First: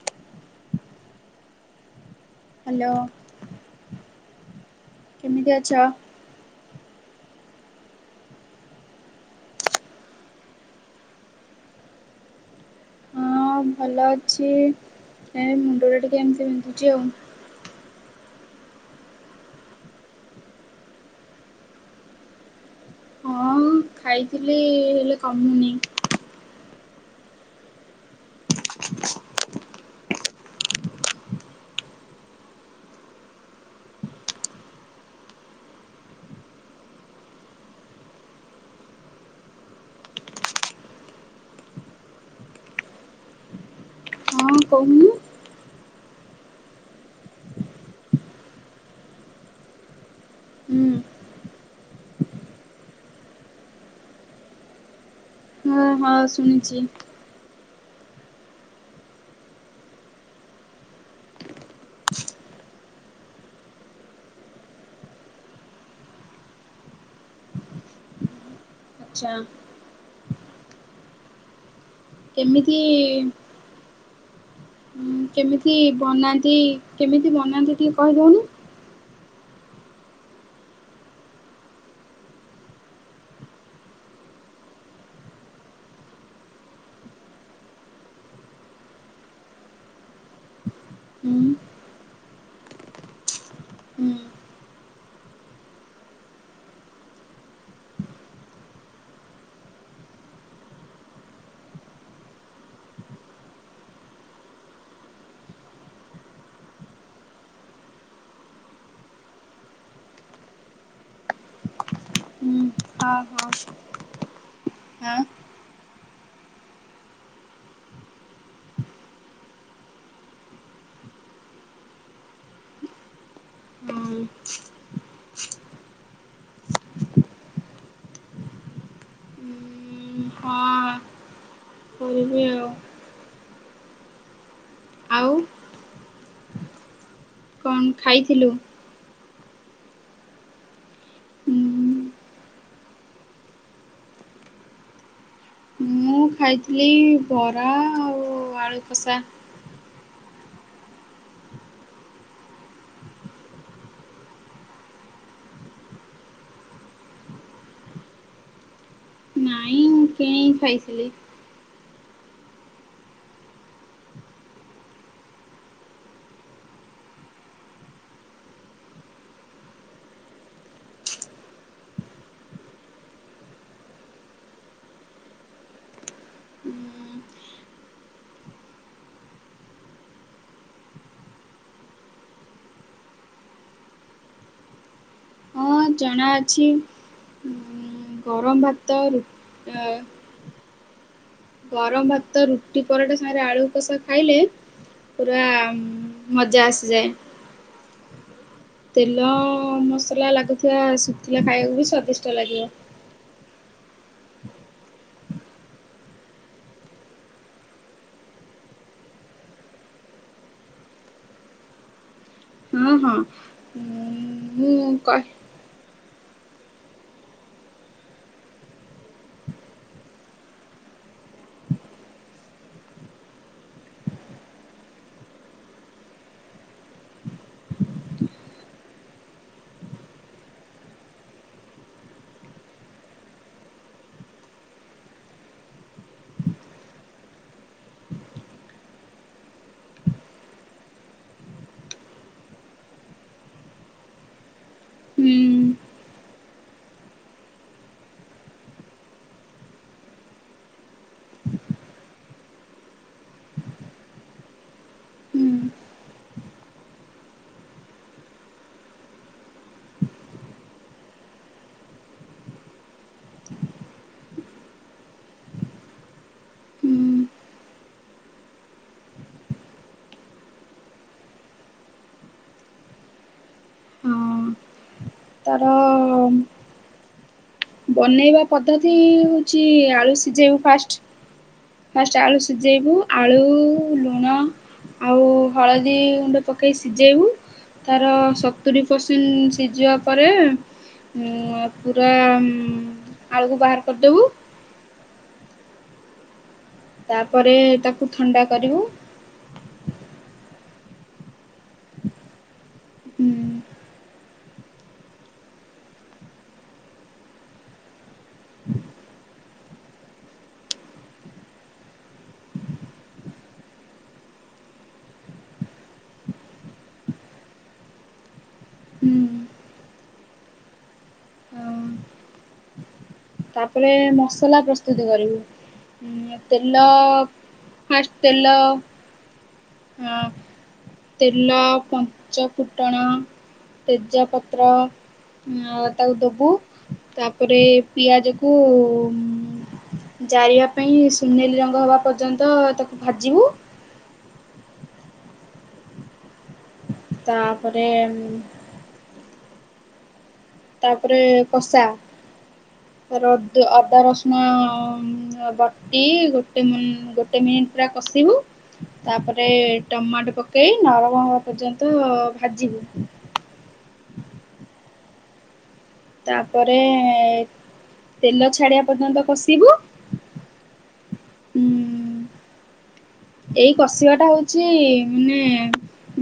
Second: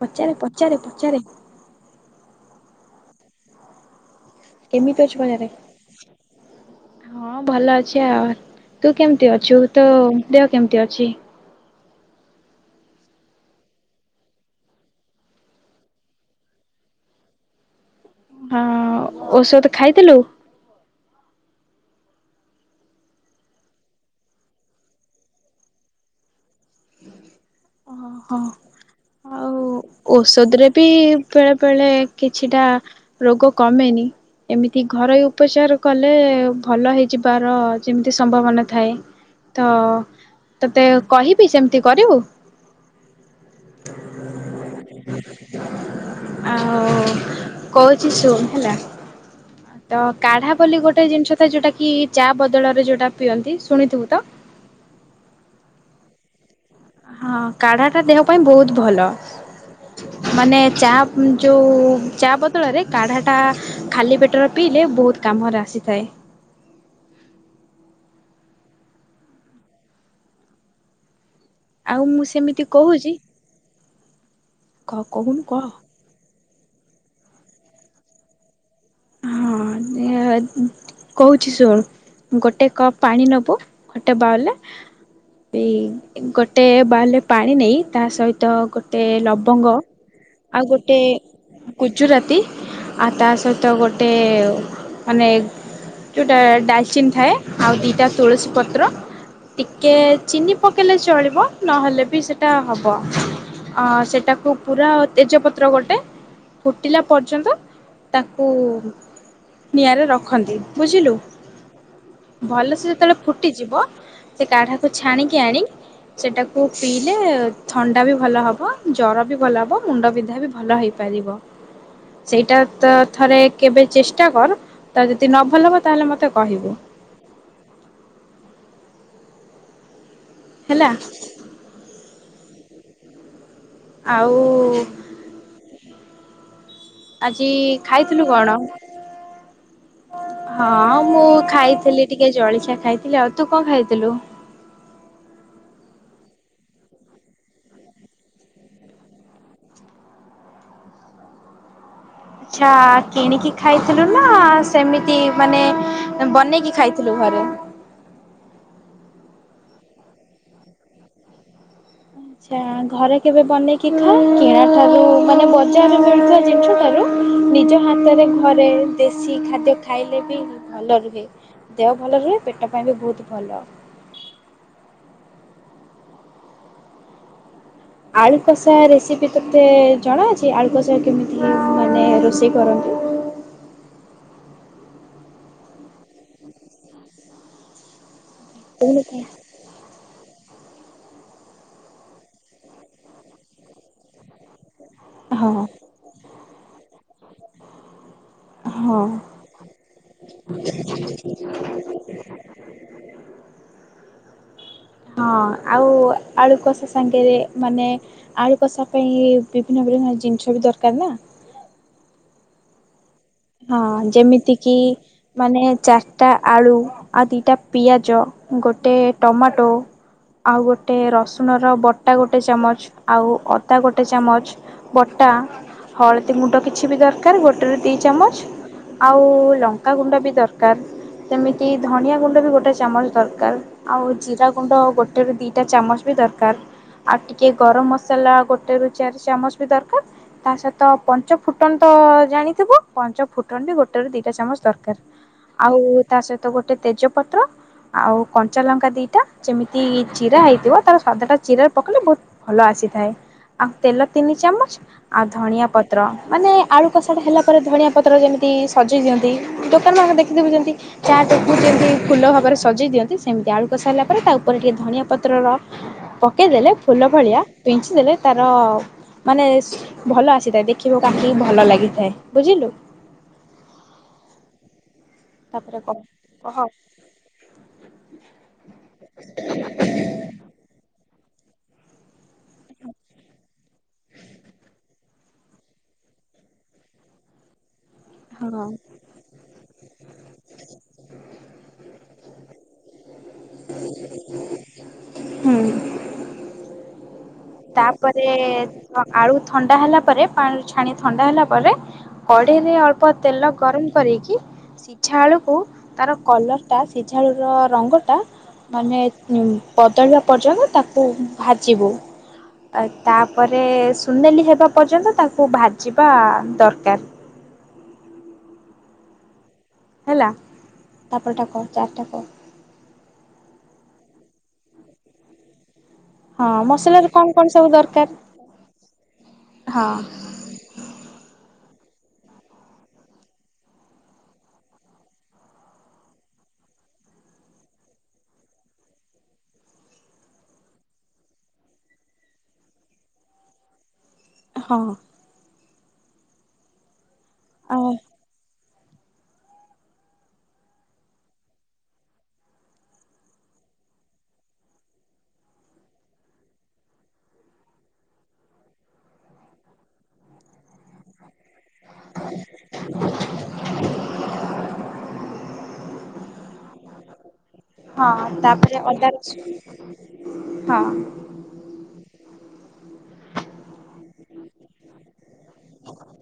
ପଚାରେ ପଚାରେ ପଚାରେ? ହ୍ୟାଲୋ। ଏମିତି ଅଛୁ ବାହାରେ କେମିତି ଅଛ? [unintelligible] ହଁ ଭଲ ଅଛି ଆଉ ତୁ କେମତି ଅଛୁ ତୋ ଦେହ କେମିତି ଅଛି? ହଁ ଭଲ ଅଛି ମୁଣ୍ଡଟା ଟିକେ ଏମିତି ବିନ୍ଧୁଛି ଆଉ। ହଁ ଔଷଧ ଖାଇଥିଲୁ? ହଁ ଖାଇଥିଲି ହେଲେ କମୁନି। [inaudible] [inaudible] ଔଷଧ ରେ ବି ବେଳେ ବେଳେ କିଛିଟା ରୋଗ କମେନି। ଏମିତି ଘରୋଇ ଉପଚାର କଲେ ଭଲ ହେଇଯିବାର ଯେମିତି ସମ୍ଭାବନା ଥାଏ। ତ ତୋତେ କହିବି ସେମିତି କରିବୁ? [unintelligible] ଆଉ କହୁଛି ଶୁଣୁ ହେଲା। ତ କାଢା ବୋଲି ହୁଁ ଗୋଟେ ଜିନିଷ ତ ଯୋଉଟା କି ଚା ବଦଳରେ ଯୋଉଟା ପିଅନ୍ତି ଶୁଣିଥିବୁ ତ। ହଁ ହଁ ଶୁଣିଛି। ହଁ କାଢା ଟା ଦେହ ପାଇଁ ବହୁତ ଭଲ। ମାନେ ଚା ଯୋଉ ଚା ବଦଳରେ କାଢା ଟା ଖାଲି ପେଟରେ ପିଇଲେ ବହୁତ କାମରେ ଆସିଥାଏ। ଆଛା ଆଉ ମୁଁ ସେମିତି କେମିତି କହୁଛି କହ ଉଁ କହୁନୁ କହ। କେମିତି ବନାନ୍ତି କେମିତି ବନାନ୍ତି ଟିକି କହିଦେଉନି? ହଁ କହୁଛି ଶୁଣ ଗୋଟେ କପ୍ ପାଣି ନେବୁ ଗୋଟେ ବାଉଲେ [unintelligible] ଗୋଟେ ବାଲରେ ପାଣି ନେଇ ତା ସହିତ ଗୋଟେ ଲବଙ୍ଗ ଆଉ ଗୋଟେ ହୁଁ ଗୁଜୁରାତି ଆଉ ତା ସହିତ ତ ହୁଁ ଗୋଟେ ମାନେ ଯୋଉଟା ଡାଲଚିିନ ଥାଏ ଆଉ ଦିଟା ତୁଳସୀ ପତ୍ର ଟିକେ ଚିନି ପକେଇଲେ ଚଳିବ ନହେଲେ ବି ସେଇଟା ହବ। ଅ ସେଟାକୁ ପୁରା ତେଜପତ୍ର ଗୋଟେ ଫୁଟିଲା ପର୍ଯ୍ୟନ୍ତ କୁ ନିଆଁରେ ରଖନ୍ତି ବୁଝିଲୁ ହୁଁ ଭଲ ସେ ଯେତେବେଳେ ହଁ ହଁ ଫୁଟିଯିବ ସେ କାଢାକୁ ହଁ ଛାଣିକି ଆଣି ସେଇଟାକୁ ପିଇଲେ ଥଣ୍ଡା ବି ଭଲ ହବ ଜର ବି ଭଲ ହେବ ମୁଣ୍ଡବିନ୍ଧା ବି ଭଲ ହେଇ ପାରିବ ସେଇଟା ତା ଥରେ କେବେ ହଁ। ଚେଷ୍ଟା କର୍ ତା ଯଦି ନ ଭଲ ହବ ତାହେଲେ ମତେ କହିବୁ। ହଁ। ହେଲା। କରିବି ଆଉ। ଆଉ ଉ ଆଉ। ଆଜି ଖାଇଥିଲୁ କଣ? ହଁ ମୁଁ ଖାଇଥିଲି ଟିକେ ଜଳିଖିଆ ଖାଇଥିଲି ଆଉ ତୁ କଣ ଖାଇଥିଲୁ? ମୁଁ ଖାଇଥିଲି ବରା ଆଉ ଆଳୁକଷା। ଆଛା କିଣିକି ଖାଇଥିଲୁ ନା ସେମିତି ମାନେ ବନେଇକି ଖାଇଥିଲୁ ଘରେ? ମୁଁ କିଣିକି ଖାଇଥିଲି। ଆଛା ଘରେ କେବେ ବନେଇକି ଖା କିଣା ଠାରୁ ମାନେ ବଜାରରେ ମିଳଥିବା ଜିନିଷ ଠାରୁ ନିଜ ହାତରେ ଘରେ ଦେଶୀ ଖାଦ୍ୟ ଖାଇଲେ ବି ଭଲ ରୁହେ। ଦେହ ଭଲ ରୁହେ ପେଟ ପାଇଁ ବି ବହୁତ ଭଲ। ଆଳୁକଷା ରେସିପି ତୋତେ ଜଣାଅଛି ଆଳୁକଷା କେମିତି ମାନେ ରୋଷେଇ କରନ୍ତି? ହଁ ଜଣାଅଛି ଉଁ ଗରମ କହୁନୁ ଭାତ କହ। ରୁ ଅ ଗରମ ଭାତ ରୁଟି ପରଟା ସାଙ୍ଗରେ ଆଳୁ କଷା ଖାଇଲେ ପୁରା ହଁ ଉଁ ମଜା ଆସିଯାଏ। ହଁ ତେଲ ମସଲା ଲାଗୁଥିବା ଶୁଖିଲା ଖାଇବୁ ବି ସ୍ଵାଦିଷ୍ଟ ଲାଗିବ। ହଁ ଆଉ ଆଳୁ କଷା ସାଙ୍ଗରେ ମାନେ ଆଳୁ କଷା ପାଇଁ ବିଭିନ୍ନ ବିଭିନ୍ନ ଜିନିଷ ବି ଦରକାର ନା? ହୁଁ ହୁଁ। ହଁ ଯେମିତି କିି ମାନେ ଚାର୍ ଚାରିଟା ଆଳୁ ଆଉ ଦିଇଟା ପିଆଜ ଗୋଟେ ଟମାଟୋ ଆଉ ଗୋଟେ ରସୁଣର ବଟା ଗୋଟେ ଚାମଚ୍ ଆଉ ଅଦା ଗୋଟେ ଚାମଚ୍ ବଟା ହଳଦୀ ଗୁଣ୍ଡ କିଛି ବି ଦରକାର୍ ଗୋଟେରେ ଦୁଇ ଚାମଚ୍ ଚ୍ଛା ଆଉ ଲଙ୍କାଗୁଣ୍ଡ ବି ଦରକାର। ସେମିତି ଧନିଆ ଗୁଣ୍ଡ ରୁ ଗୋଟେ ଚାମଚ ଦରକାର୍। ଆଉ ଜିରା ଗୁଣ୍ଡ ଗୋଟେରୁ ଦୁଇଟା ଚାମଚ ବି ଦରକାର। ଆଉ ଟିକେ ଗରମ ମସଲା ଗୋଟେ ରୁ ଚାରି ଚାମଚ ବି ଦରକାର୍। ତା ସହିତ ପଞ୍ଚ ଫୁଟନ ତ ଜାଣିଥିବୁ? ପଞ୍ଚ ଫୁଟଣ ବି ଗୋଟେ ରୁ ଦିଟା ଚାମଚ ଦରକାର ହୁଁ ଆଉ ତା ସହିତ ଗୋଟେ ତେଜପତ୍ର ଆଉ କଞ୍ଚା ଲଙ୍କା ଦିଟା ଯେମିତି ଚିରା ହେଇଥିବ ତାର ସ୍ଵାଦଟା ଚିରା ପକେଇଲେ ବହୁତ ଭଲ ଆସିଥାଏ ଆଉ ତେଲ ତିନି ଚାମଚ ଆଉ ହୁଁ ଧଣିଆ ପତ୍ର ମାନେ ଆଳୁ କଷାଟା ହେଲା ପରେ ଧଣିଆ ପତ୍ର ଯେମିତି ସଜେଇ ଦିଅନ୍ତି ଦୋକାନ୍ ମାନଙ୍କରେ ଦେଖିଥିବୁ ଯେମିତି ଚାଟ୍ କୁ ଯେମିତି ଫୁଲ ଭାବରେ ସଜେଇ ଦିଅନ୍ ସେମିତି ଆଳୁକଷା ହେଲା ପରେ ତା ଉପରେ ଟିକେ ଧନିଆ ପତ୍ରର ପକେଇଦେଲେ ହୁଁ ଫୁଲ ଭଳିଆ ବିଞ୍ଚି ଦେଲେ ତାର ମାନେ ଭଲ ଆସିଥାଏ ଦେଖିବାକୁ ଆଖିକି ଭଲ ଲାଗିଥାଏ। ବୁଝିଲୁ? ହୁଁ ତାର ତାପରେ କହ କହ ବନେଇବା ପଦ୍ଧତି ହୋଉଛି ଆଳୁ ସିଝେଇବୁ ଫାଷ୍ଟ ଫାଷ୍ଟ ଆଳୁ ସିଝେଇବୁ ଆଳୁ ଲୁଣ ଆଉ ହଳଦୀ ଗୁଣ୍ଡ ପକେଇ ସିଝେଇବୁ ତାର ହଁ। ସତୁରୀ ପରସେଣ୍ଟ ସିଝିବା ପରେ ଉଁ ପୁରା ଉଁ ହୁଁ ଆଳୁକୁ ବାହାର କରିଦବୁ। ହୁଁ ତାପରେ ତାକୁ ତାପରେ ଥଣ୍ଡା କରିବୁ କ ଆଳୁ ଥଣ୍ଡା ହେଲା ପରେ ପାଣିରୁ ଛାଣି ଥଣ୍ଡା ହେଲା ପରେ କଢ଼େଇରେ ଅଳ୍ପ ତେଲ ଗରମ କରିକି ସିଝା ଆଳୁକୁ ତାର କଲର୍ଟା ସିଝା ଆଳୁର ରଙ୍ଗଟା ମାନେ ଅ ପ ବଦଳିବା ପର୍ଯ୍ୟନ୍ତ ତାକୁ ଭାଜିବୁ। ଆଉ ତାପରେ ସୁନେଲି ହେବା ପର୍ଯ୍ୟନ୍ତ ତାକୁ ଭାଜିବା ଦରକାର। ହେଲା ତାପର ଟା କ ଚାର୍ଟା କ ତାପରେ ମସଲା ପ୍ରସ୍ତୁତ କରିବୁ। ହୁଁ ହଁ ତେଲ ମସଲାରେ କଣ କଣ ସବୁ ଦରକାର? ଫାଷ୍ଟ ତେଲ ହଁ। ଅଁ, ତେଲ, ପଞ୍ଚ ଫୁଟଣ। ତେଜ ପତ୍ର। ଅ, ତାକୁ ଦବୁ ତାପରେ ପିଆଜକୁ ଉଁ, ଜାରିବା ପାଇଁ ସୁନେଲି ରଙ୍ଗ ହବା ପର୍ଯ୍ୟନ୍ତ ତାକୁ ଭାଜିବୁ। ହଁ। ତାପରେ ଉଁ, ତାପରେ କଷା ତାରେ ଅଦ ଅଦା ରସୁଣ ଉଁ, ଅ, ବଟି ଗୋଟେ ମି- ଗୋଟେ ମିଣ୍ଟ୍ ପୁରା କଷିବୁ। ତାପରେ ଟମାଟ ପକେଇ ନରମ ହବା ପର୍ଯ୍ୟନ୍ତ ଭାଜିବୁ। [inaudible] ତାପରେ ହଁ ତେଲ ତାପରେ ଛାଡ଼ିବା ଅଦା ପର୍ଯ୍ୟନ୍ତ ଛୁ- କଷିବୁ ହଁ ଉଁ ଏଇ କଷିବା ଟା ହଉଛି ମାନେ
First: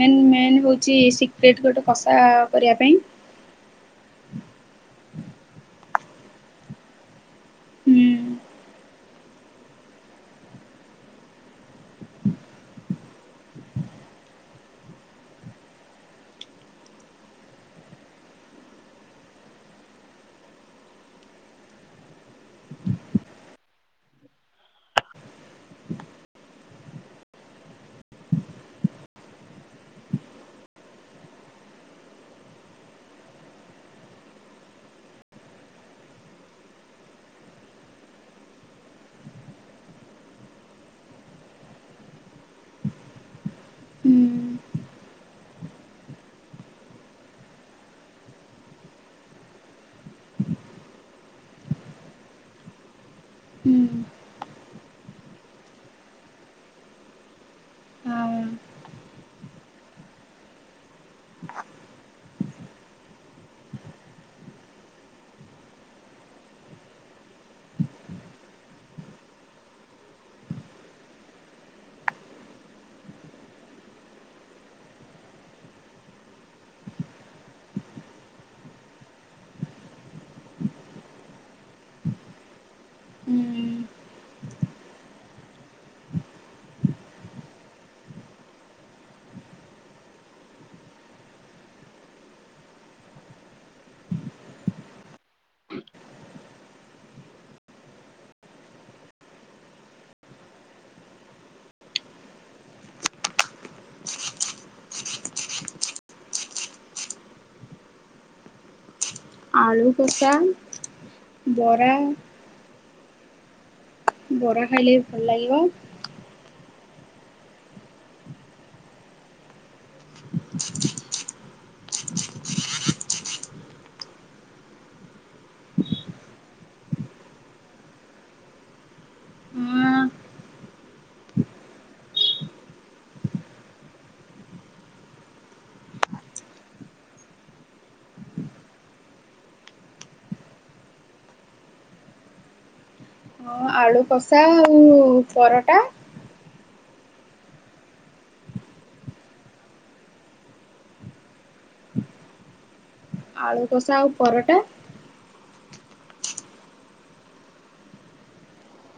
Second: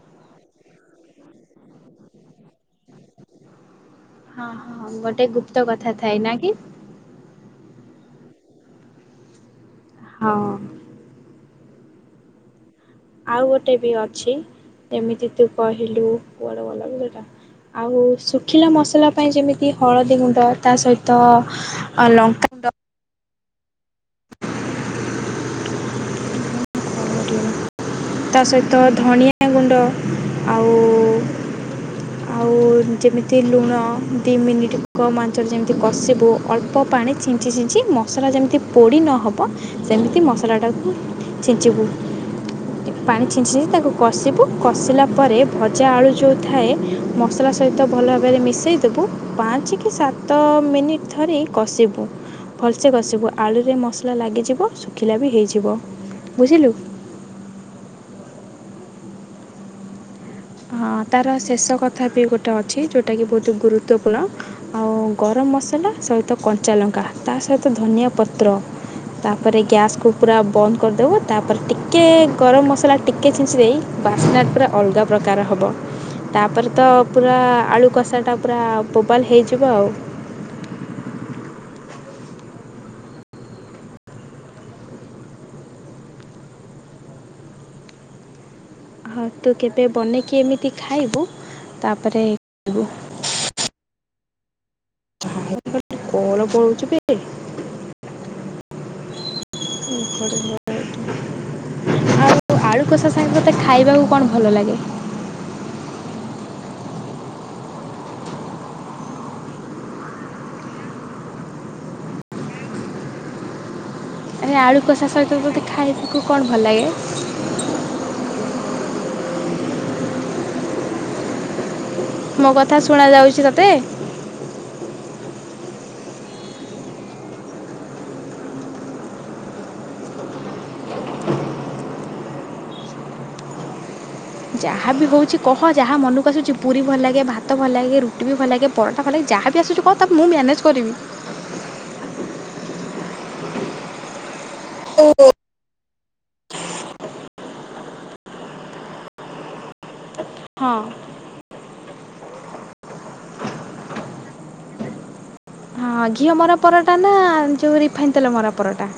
ମେନ୍ ମେନ୍ ହଉଛି ସିକ୍ରେଟ୍ ଗୋଟେ କଷା କରିବା ପାଇଁ। ହଁ, ହଁ ଗୋଟେ ଗୁପ୍ତ କଥା ଥାଏ ନା କି? ହୁଁ। ହଁ। [inaudible] ଆଉ ଗୋଟେ ବି ଅଛି, ଯେମିତି ତୁ କହିଲୁ କୁଆଡ଼େ ଗଲା ବେ ସେଟା। ଆଉ ଶୁଖିଲା ମସଲା ପାଇଁ ଯେମିତି ହଳଦୀ ଗୁଣ୍ଡ ତା ସହିତ ଅ, ଲଙ୍କା ଗୁଣ୍ଡ ତା ସହିତ ଧଣିଆ ଆ, ଗୁଣ୍ଡ ଆଉ ଆଉ ଯେମିତି ଲୁଣ, ଦି ମିନିଟ କମ୍ ଆଞ୍ଚରେ ଯେମିତି କଷିବୁ ଅଳ୍ ତ ପାଣି ଛିଞ୍ଚି ଛିଞ୍ଚି ମସଲା ଯେମିତି ପୋଡ଼ି ନ ହବ ସେମିତି ମସଲାଟାକୁ ଛିଞ୍ଚିବୁ। ଟିକେ ପାଣି ଛିଞ୍ଚ ଛିଞ୍ଚି ତାକୁ ହୁଁ କଷିବୁ, କଷିଲା ପରେ ଭଜା ଆଳୁ ଯୋଉ ଥାଏ। ମସଲା ସହିତ ଭଲ ଭାବରେ ମିଶେଇ ଦେବୁ, ପାଞ୍ଚ କି ସାତ ମିନିଟ୍ ଧରି କଷିବୁ। ଭଲସେ କଷିବୁ, ଆଳୁରେ ହୁଁ ମସଲା ଲାଗିଯିବ ଶୁଖିଲା ବି ହେଇଯିବ ବୁଝିଲୁ। ଆଉ ହଁ ତାର ଶେଷ କଥା ବି ଗୋଟେ ଅଛି, ଯୋଉଟା କିି ବହୁତ ଗୁରୁତ୍ୱପୂର୍ଣ୍ଣ। ଆଉ ଗରମ ମସଲା ସହିତ କଞ୍ଚାଲଙ୍କା ତା ସହିତ ଧନିଆ ପତ୍ର। ତାପରେ ଗ୍ୟାସ୍ କୁ ପୁରା ବନ୍ଦ କରିଦବୁ, ତାପରେ ଟିକିଏ ଗରମ ମସଲା ଟିକିଏ ଛିଞ୍ଚି ଦେଇ ବାସ୍ନା ପୁରା ଅଲଗା ପ ପ୍ରକାର ହବ, ତାପରେ ତ ପୁରା ଆଳୁ କଷାଟା ପୁରା ବୋବାଲ୍ ହେଇଯିବ ଆଉ। ହୁଁ। ହଁ ତୁ କେବେ ବନେଇକି ଏମିତି ଖାଇବୁ ତାପରେ [inaudible] ଇବୁ। [inaudible] କଣ କହୁଛୁ କି? [unintelligible] ଆଉ ଆଳୁ କଷା ସାଙ୍ଗେ ତୋତେ ଖାଇବାକୁ କଣ ଭଲ ଲାଗେ? ଆଳୁ କଷା ବରା ଆରେ ବରା ଆଳୁ ଖାଇଲେ ବି କଷା ଭଲ ସହିତ ଲାଗିବ ତୋତେ ଖାଇବାକୁ କଣ ଭଲ ଲାଗେ? ମୋ କଥା ଶୁଣ ଯାଉଛି ତୋତେ? ହଁ ଯାହାବି ହଉଛି କହ, ଯାହା ମନକୁ ଆସୁଛି, ପୁରୀ ଭଲ ଲାଗେ, ଭାତ ଭଲ ଲାଗେ, ରୁଟି ବି ଭଲ ଲାଗେ। ପରଟା ଭଲ ଲାଗେ, ଯାହା ବି ଆସୁଛି କହ ତ ମୁଁ ମ୍ୟାନେଜ୍ କରିିବି। ହଁ ଆଳୁ କଷା ଆଉ ପରଟା। ହଁ। ଆଳୁ କଷା ଆଉ ପରଟା। ହଁ ଘିଅ ମରା ପରଟା ନା ଯେଉଁ ରିଫାଇନ୍ ତେଲ ମରା ପରଟା?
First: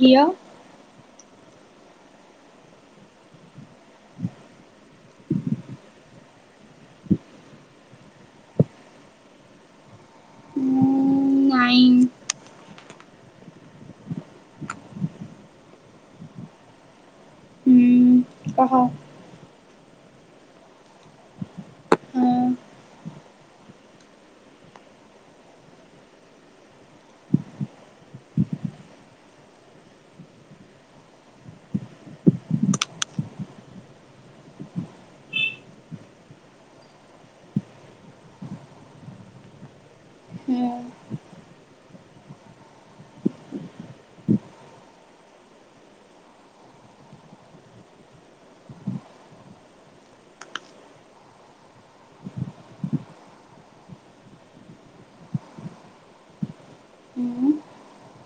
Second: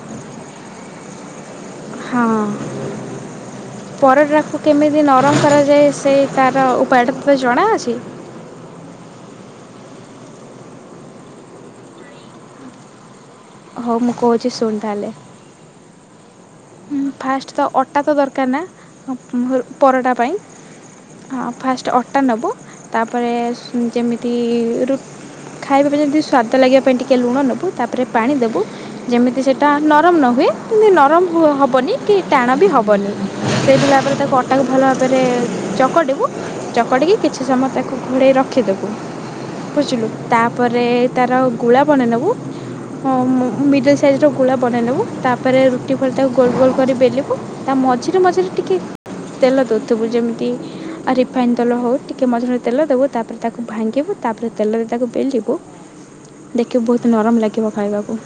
ଘିଅ। ହଁ। ପରଟାକୁ କେମିତି ନରମ କରାଯାଏ ସେଇ ତାର ଉପାୟଟା ତୋତେ ଜଣାଅଛି। ଉଁ ନାଇଁ ହଉ ମୁଁ କହୁଛି ଶୁଣ୍ ତାହେଲେ। ଫାଷ୍ଟ ତ ଅଟା ତ ଦରକାର ହୁଁ ନା କହ ପରଟା ପାଇଁ। ହଁ ଫାଷ୍ଟ ଅଟା ହଁ ନେବୁ ତାପରେ ଯେମିତି ରୁଟି ଖାଇବା ପାଇଁ ଯେମିତି ସ୍ଵାଦ ଲାଗିବା ପାଇଁ ଟିକେ ଲୁଣ ନେବୁ ତାପରେ ପାଣି ଦେବୁ ଯେମିତି ସେଟା ନରମ ନ ହୁଏ ଏମିତି ନରମ ହେବନି କି ଟାଣ ବି ହେବନି ସେଭଳି ଭାବରେ ତାକୁ ଅଟାକୁ ଭଲ ଭାବରେ ଚକଟିବୁ। ଚକଟିକି କିଛି ସମୟ ତାକୁ ଘୋଡ଼େଇ ରଖିଦେବୁ। ବୁଝିଲୁ ହଁ ତାପରେ ତାର ଗୁଳା ବନେଇ ନବୁ। ହଁ ମିଡିଲ ସାଇଜ ର ଗୁଳା ବନେଇ ନବୁ ତାପରେ ତାକୁ ଗୋଲ ଗୋଲ କରି ବେଲିବୁ ତା ମଝିରେ ମଝିରେ ଟିକେ ତେଲ ଦଉଥିବୁ ଯେମିତି ରିଫାଇନ ତେଲ ହଉ ଟିକେ ମଝିରେ ମଝିରେ ତେଲ ଦେବୁ ତା ତାକୁ ଭାଙ୍ଗିବୁ ତାପରେ ତେଲରେ ତାକୁ ବେଲିବୁ ଦେଖିବୁ ବହୁତ ନରମ ହଁ ଲାଗିବ ଖାଇବାକୁ।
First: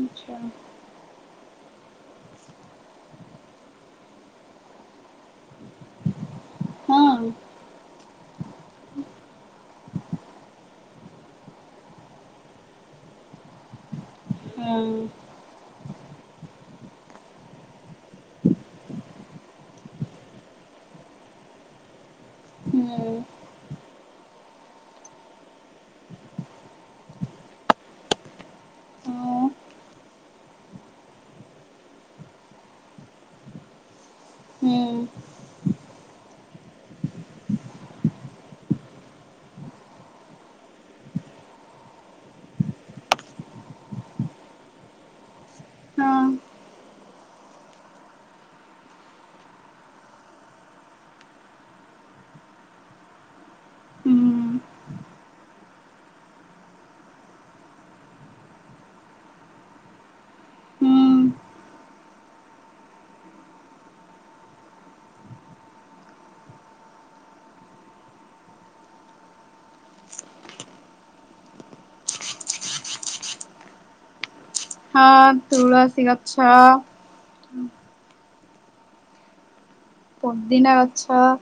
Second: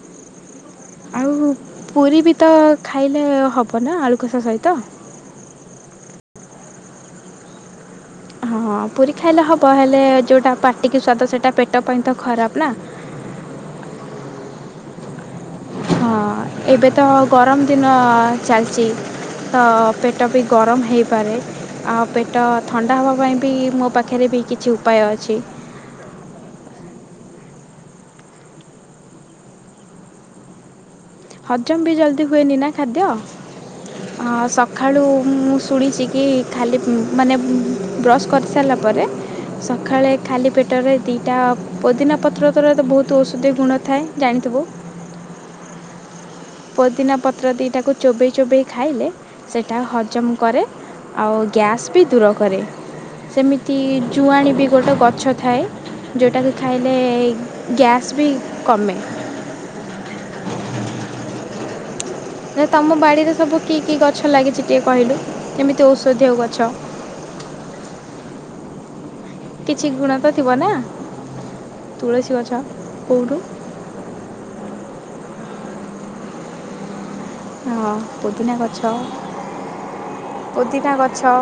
ଆଛା। ଆଉ ପୁରୀ ବି ତ ଖାଇଲେ ହବ ନା ଆଳୁକଷା ସହିତ। ହଁ। ହଁ ପୁରୀ ଖାଇଲେ ହବ ହେଲେ ଯୋଉଟା ପାଟିକି ସ୍ଵାଦ ସେଇଟା ପେଟ ପାଇଁ ତ ଖରାପ ନା। ହଁ। ହଁ ଏବେ ତ ଗରମ ଦିନ ଚାଲିଛି। ତ ପେଟ ବି ଗରମ ହେଇପାରେ। ଆଉ ପେଟ ଥଣ୍ଡା ହେବା ହୁଁ ପାଇଁ ବି ମୋ ପାଖରେ ବି କିଛି ଉପାୟ ଅଛି। ହଁ ହଜମ ବି ଜଲ୍ଦି ହୁଏନି ନା ଖାଦ୍ୟ। ହଁ ସକାଳୁ ମୁଁ ଶୁଣିଛି କି ଖାଲି ମାନେ ବ୍ରସ୍ କରିସାରିଲା ପରେ ସକାଳେ ଖାଲି ପେଟରେ ଦୁଇଟା ପୋଦିନା ପତ୍ର ଦ୍ୱାରା ତ ବହୁତ ଔଷଧୀୟ ଗୁଣ ଥାଏ ଜାଣିଥିବୁ। ପୋଦିନା ପତ୍ର ଦୁଇଟାକୁ ଚୋବେଇ ଚୋବେଇ ଖାଇଲେ ସେଇଟା ହଜମ କରେ। ଆଉ ଗ୍ୟାସ୍ ବି ଦୂର କରେ ସେମିତି ଜୁଆଣୀ ବି ତୁଳସୀ ଗୋଟେ ଗଛ ଥାଏ। ଯେଉଁଟାକି ଖାଇଲେ ଗ୍ୟାସ୍ ବି କମେ। ହୁଁ। ନା ତମ ବାଡ଼ିରେ ସବୁ କି କି ଗଛ ଲାଗିଛି ଟିକିଏ କହିଲୁ ଏମିତି ଔଷଧୀୟ ଗଛ କିଛି ଗୁଣ ତ ଥିବ ନା ତୁଳସୀ ଗଛ କୋଉଠୁ ହଁ ତୁଳସୀ ଗଛ। ହଁ ପୋଦିନା ଗଛ ପୋଦିନା ଗଛ।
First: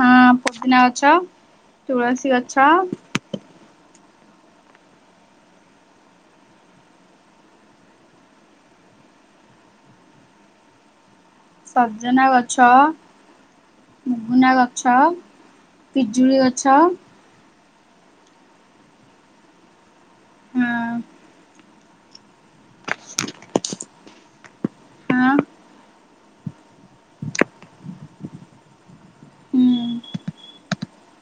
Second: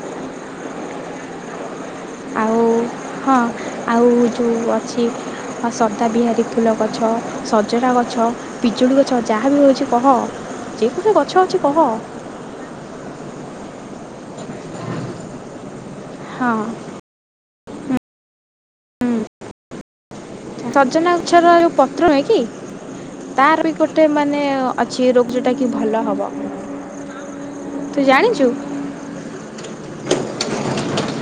ହଁ ପୋଦିନା ଗଛ, ତୁଳସୀ ଆଉ ଗଛ ହଁ ଆଉ ଯୋଉ ଅଛି ବା ସର୍ଦା ବିହାରୀ ଫୁଲ ଗଛ ସଜନା ଗଛ ପିଜୁଳି ଗଛ ଯାହା ବି ହଉଛି କହ ଗଛ ଅଛି କ ସଜନା ଗଛ ମୁଗୁନା ଗଛ, ପିଜୁଳି ଗଛ ହଁ ହଁ ସଜନା ଗଛର ଯୋଉ ପତ୍ର ନୁହେଁ କି। ତାର ବି ଗୋଟେ ମାନେ ଅଛି ରୋଗ ହଁ ଯେଉଟା କି ଭଲ ହବ। ତୁ ଜାଣିଚୁ? ହୁଁ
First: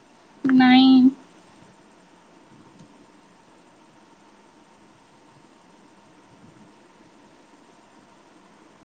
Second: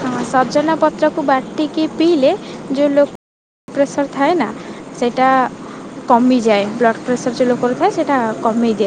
ହଁ ସଜନା ନାଇଁ ପତ୍ରକୁ ବାଟିକି ପିଇଲେ ଯେଉ ଲୋକ ପ୍ରେସର ଥାଏ ନା ସେଇଟା କମିଯାଏ। ବ୍ଲଡ଼୍ ପ୍ରେସର ଯୋଉ ଲୋକର ଥାଏ ସେଇଟା କମେଇ ଦିଏ।